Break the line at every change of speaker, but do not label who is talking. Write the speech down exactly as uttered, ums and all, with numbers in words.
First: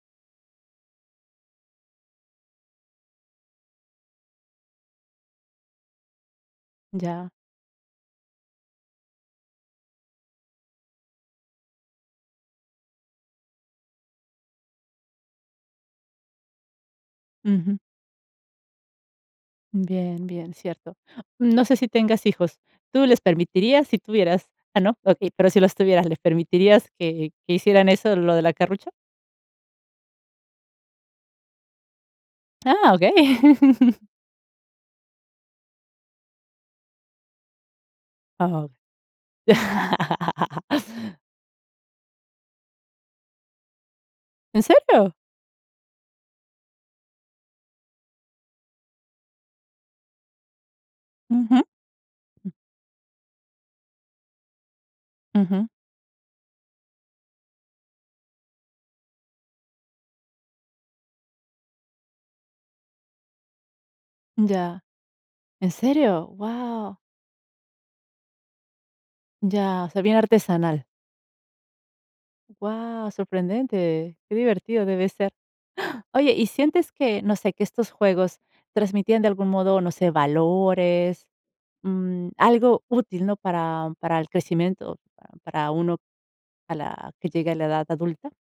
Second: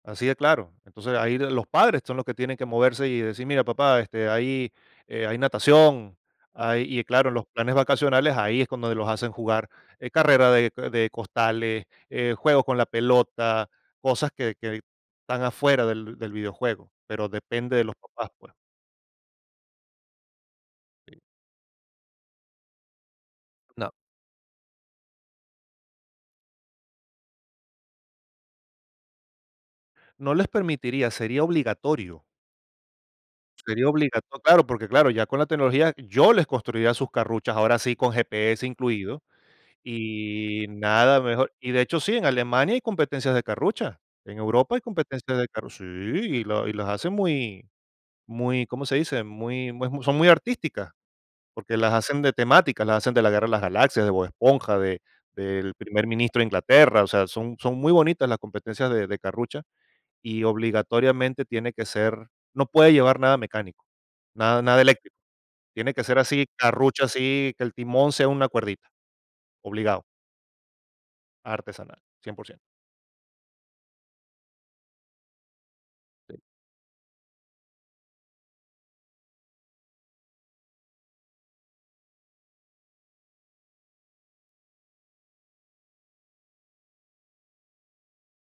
Así de claro. Entonces, ahí los padres son los que tienen que moverse y decir: "Mira, papá, este, hay, eh, hay natación", hay, y, claro,
Ya.
los planes vacacionales ahí es cuando los hacen jugar, eh, carrera de co de costales, eh, juegos con la pelota, cosas que que están afuera del del videojuego, pero depende
Ujú.
de los papás, pues.
Bien, bien, cierto. No sé si tengas hijos, ¿tú les permitirías
No.
si tuvieras? Ah, no, okey, pero si los tuvieras, ¿les permitirías que que hicieran eso lo de la carrucha?
No les permitiría, sería obligatorio.
Ah,
Sería
okey.
obligato Claro, porque claro, ya con la tecnología yo les construiría sus carruchas, ahora sí con GPS
Ajá.
incluido, y nada mejor. Y de hecho, sí, en Alemania hay competencias de carrucha, en
¿En
Europa hay
serio?
competencias de carru sí, y la y las hacen muy muy, ¿cómo se dice? Muy, es muy, son muy artísticas,
Ujú.
porque las hacen de temática, las hacen de la guerra de las galaxias, de Bob Esponja, de
Ujú.
del primer ministro de Inglaterra. O sea, son son muy bonitas las competencias de de Carrucha, y obligatoriamente tiene que ser no puede llevar nada mecánico, nada nada
Ya,
eléctrico.
¿en
Tiene que ser
serio?
así,
Guau.
Carrucha, así, que el timón sea una cuerdita.
Ya, osea
Obligado,
bien artesanal.
Artesanal, cien por cien.
Guau, sorprendente, qué divertido debe ser. Oye, ¿y sientes que, no sé, que estos juegos transmitían de algún modo, no sé, valores?, mm, algo útil, ¿no? Para para el crecimiento, para uno, a la que llegue a la edad adulta?